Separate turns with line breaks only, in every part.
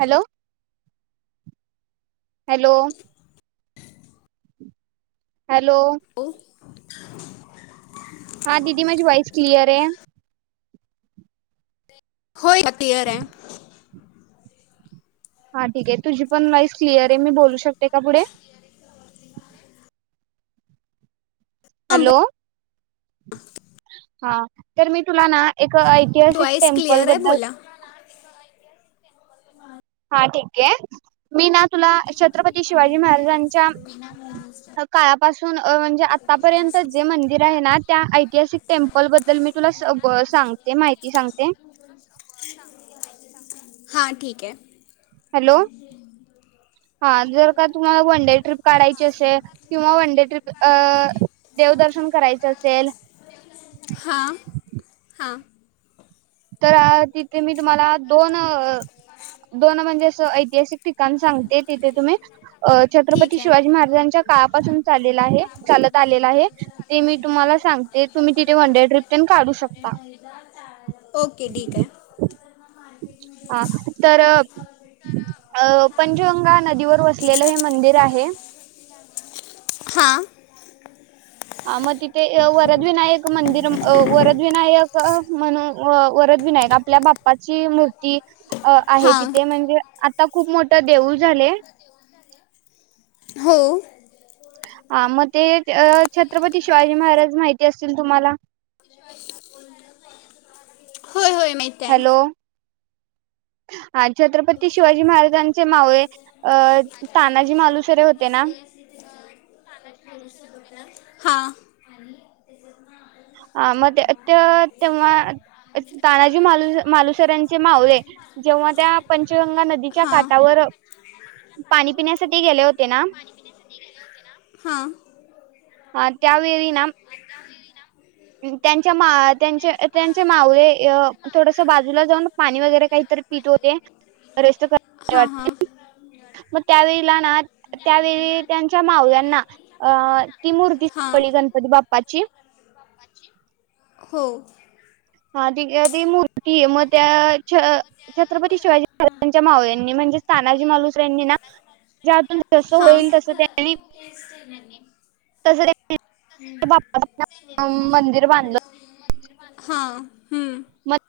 Hello hello hello
[inaudible]
हा दिदी माझे वॉइस क्लियर आहे
होय क्लिअर आहे
हा ठीक आहे तुझी पण वाईस क्लिअर आहे मी बोलू शकते का पुढे
हां
हॅलो हा तर मी तुला ना एक ऐतिहासिक
वॉईस
टेम्पल
क्लिअर आहे
बद्दल
बोला
हा ठीक आहे मी ना तुला छत्रपती शिवाजी महाराजांच्या काळा पासून म्हणजे आतापर्यंत जे मंदिर आहे ना त्या ऐतिहासिक टेम्पल बद्दल मी तुला सगळ सांगते माहिती सांगते
हां ठीक आहे
हॅलो हा जर का तुम्हाला वनडे ट्रीप काढायची असेल किंवा वनडे ट्रीप अ देवदर्शन करायचं असेल
हां हां
तर तिथे मी तुम्हाला दोन दोन म्हणजे अस ऐतिहासिक ठिकाण सांगते तिथे तुम्ही अ छत्रपती
ठीक आहे
शिवाजी महाराजांच्या काळापासून चालला आहे चालत आलेला आहे ते मी तुम्हाला सांगते तुम्ही तिथे वनडे ट्रिप काढू शकता
ओके ठीक आहे
हा तर अ पंचगंगा नदीवर वसलेलं हे मंदर मंदिर आहे
हां
हा मग तिथे वरदविनायक मंदिर वरदविनायक म्हणून वरद विनायक आपल्या बाप्पाची मूर्ती अ आहे
हां
तिथे म्हणजे आता खूप मोठ तर देऊळ झाले.
हो -
आ मग ते अ छत्रपती शिवाजी महाराज माहिती असतील तुम्हाला
महितेय
हॅलो हा छत्रपती शिवाजी महाराजांचे मावळे अ तानाजी मालुसरे होते ना
हा
हा म ते तेव्हा तानाजी माल मालुसरांचे मावले जेव्हा त्या पंचगंगा नद च्या
हां
काटावर पाणी पिण्यासाठी गेले होते ना
हां हां
ह त्यावेळी ना त्यांच्या मा त्यांचे त्यांचे मावळे थोडस बाजूला जाऊन पाणी वगैरे काहीतरी पित होते रेस्ट [unintelligible] मग त्यावेळेला ना त्यावेळी त्यांच्या मावळ्यांना अ ती
हां हां
मूर्तीली [unintelligible] गणपती बाप्पाची
हो
हा ती ती मूर्तीये मग त्या छ छत्रपती शिवाजी महाराजांच्या मावळ्यांनी म्हणजेच तानाजी मालुसरे यांनी ना ज्यातून जस होईल तस त्यांनी [unintelligible] तस त्यांनी बाप्पाचं ना मंदिर बांधलं
[inaudible] हा हम्म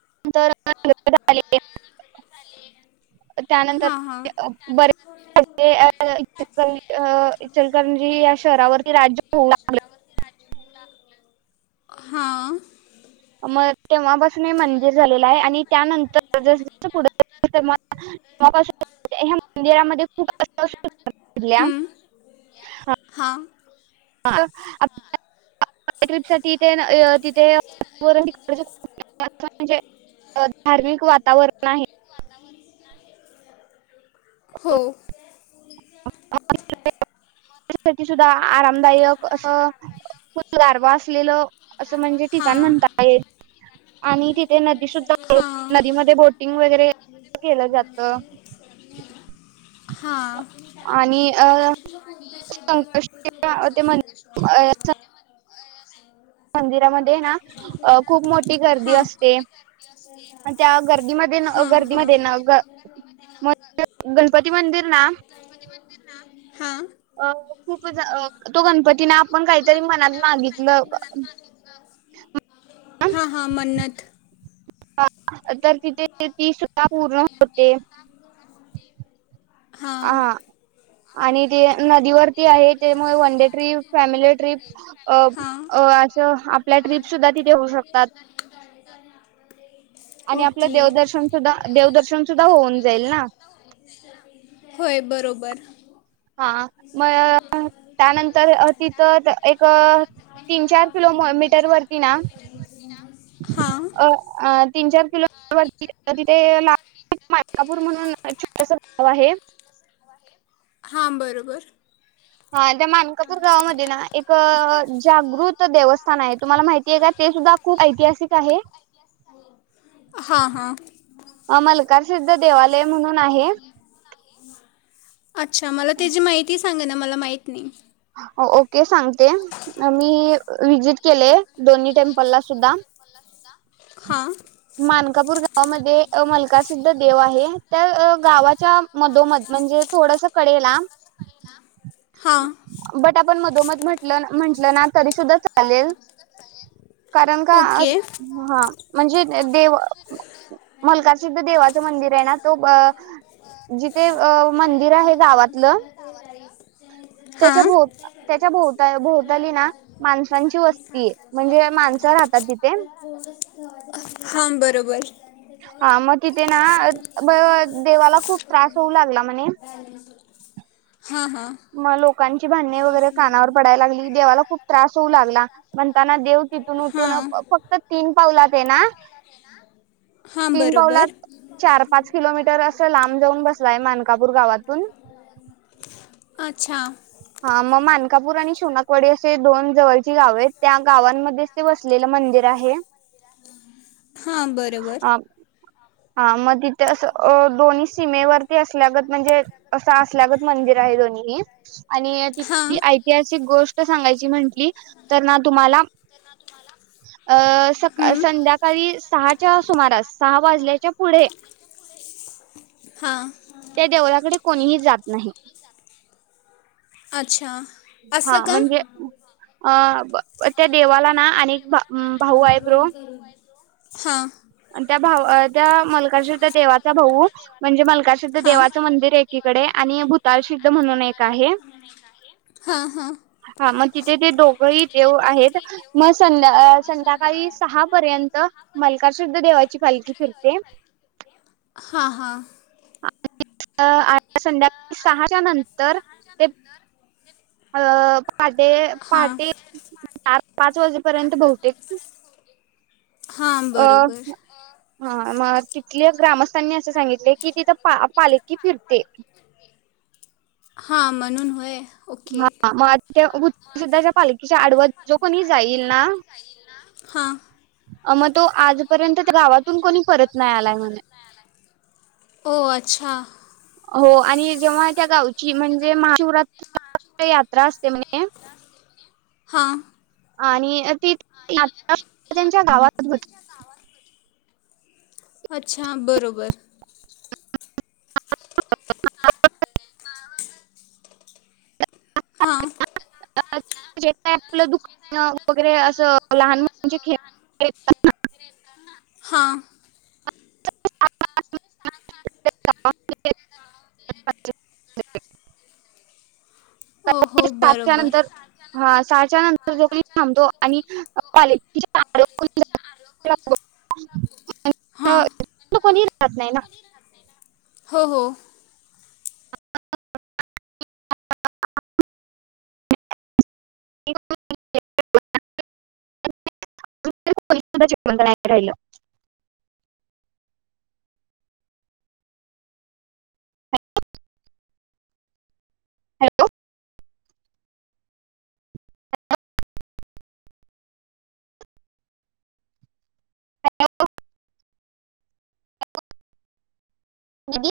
[unintelligible] त्यानंतर
हा हा
बरेच [unintelligible] इचलकरजी या शहरावरती राज्य [unintelligible]
हां
म तेव्हापासून हे मंदिर झालेलं आहे आणि त्यानंतर जसजस [unintelligible] मंदिरामध्ये खूप [unintelligible]
हां
[unintelligible] धार्मिक वातावरण आहे.
हो
[inaudible] सुद्धा आरामदायक असं खूप गारवा असलेलं असं म्हणजे ठिकाण
हा
म्हणता ये आणि तिथे नदी सुद्धा [inaudible]
हा
नदीमध्ये बोटिंग वगैरे [inaudible] केलं जात.
हा
आणि अ [unintelligible] अं, खूप मोठी गर्दी असते
हा
आणि त्या गर्दीमध्ये न- गर्दीमध्ये ना ग-
ह
मग गणपती मंदिर ना
ह हां
अ खूप तो गणपती ना पण काहीतरी मनात मागितलं
हा हा मन्नत
तर तिथे ती सुद्धा पूर्ण होते. हा आणि ते नदीवरती आहे त्यामुळे वनडे ट्रीप फॅमिली ट्रीप अ अ असं आपल्या
हा
ट्रीप सुद्धा तिथे होऊ शकतात. आणि आपलं
ओके
देवदर्शन सुद्धा देवदर्शन सुद्धा होऊन जाईल ना.
होय बरोबर
हा म त्यानंतर तिथं एक तीन चार किलोमीटर वरती ना
हां
अ तीन चार [unintelligible] तिथे [unintelligible] मालकापूर म्हणून छोट गाव आहे.
हां बरोबर
हा त्या मानकापूर गावामध्ये ना एक जागृत देवस्थान आहे. तुम्हाला माहितीय का? ते सुद्धा खूप ऐतिहासिक आहे.
हा हा
[unintelligible] देवाल ते म्हणून आहे.
अच्छा मला त्याजी माहिती सांग ना मला माहित नई.
ओके सांगते मी विजिट केले दोन्ही टेम्पल ला सुद्धा
हा,
मानकापूर गावामध्ये मलका सिद्ध देव आहे. त्या गावाच्या मधोमध म्हणजे थोडस कडेला
हां,
पण मधोम म्हटलं ना, म्हंटलं ना, तरी सुद्धा चालेल. कारण का,
ओके
हा म्हणजे, देव, मुलका सिद्ध देवा जिथे मंदिर आहे. ना तो जिथे मंदिर आहे. गावातलं
हां
त्याच्याभोवताली झाली. ना माणसची वस्ती आहे म्हणजे माणसं राहतात तिथे
[unintelligible] हां बरोबर,
ते ना, देवाला खूप त्रास होऊ लागला म्हणे,
हां हां
मग लोकांची भांडणे वगैरे, कानावर पडाला लागली. देवाला खूप त्रास होऊ लागला. पण पण देव तिथून, उठून
हां
फक्त तीन, पाला ते ना
हां
तीन
बरोबर
पावलात चार, पाच किलोमीटर अस लांब जाऊन बसलाय मानकापूर गावातून,
अच्छा,
हा मग, मानकापूर आणि शिवणकवाडी असे दोन जवळची गाव आहेत. त्या गावांमध्येच ते बसलेलं मंदिर आहे.
हां बरोबर,
अ हा, मग तिथे अस, दोन्ही सीमेवरती अस, असलागत म्हणजे असं असलागत मंदिर आहे. दोन्ही आणि
हां
तेथील ऐतिहासिक गोष्ट सांगायची म्हटली. तर ना तुम्हाला
हं.
संध्याकाळी सहाच्या सुमारास सहा वाजल्या.
हा,
त्या देवळाकडे कोणीही जात नाही.
अच्छा असं
हा,
का
म्हणजे अ पण, त्या देवाला ना, अनेक पा
अ हम, आता रोल करत आहे. ब्रो हा
आणि, त्या भावाच्या, मालकाशी त्या देवाचा भाऊ म्हणजे मलकासिद्ध
हां
देवाचं मंदिर एकीकडे आणि भूताारसिद्ध म्हणून एक आहे.
हां हां
हा मग तिथे, ते दोघही देव आहेत. मग, संध्याकाळी संध्याकाळी सहापर्यंत माहिती, [unintelligible] देवाची पालकी फिरते.
हां हां
आता संध्याकाळी सहाच्या नंतर ते अअ पा ते
हां
पहाटे चार पाच वाजेपर्यंत बहुतेक
हा
अ
बरोबर
हा मग तिथल्या ग्रामस्थांनी असं सांगितलय की तिथं पा पालखी फिरते.
हा म्हणून होय. ओके
हा मग त्या भूतसिद्धाच्या पालखीच्या आडव जो कोणी जाईल ना
हां
मग तो आजपर्यंत त्या गावातून कोणी परत नाय आलाय म्हणे
हो अच्छा
हो आणि जेव्हा त्या गावची म्हणजे महाशिवरात्रीला यात्रा असते म्हणजे
हा
आणि ती [unintelligible] आठ तास त्यांच्या गावातच
अच्छा बरोबर हा
[inaudible] का जे काय आपलं दुकानं वगैरे असं लहान मुलांचे खेळनी [inaudible]
हां
[inaudible]
ओ हो
सातच्या
बरोबर
नंतर हा सात [unintelligible]
हा
कोणी राहत नाही ना.
हो हो
[inaudible] हॅलो [unintelligible] दीदी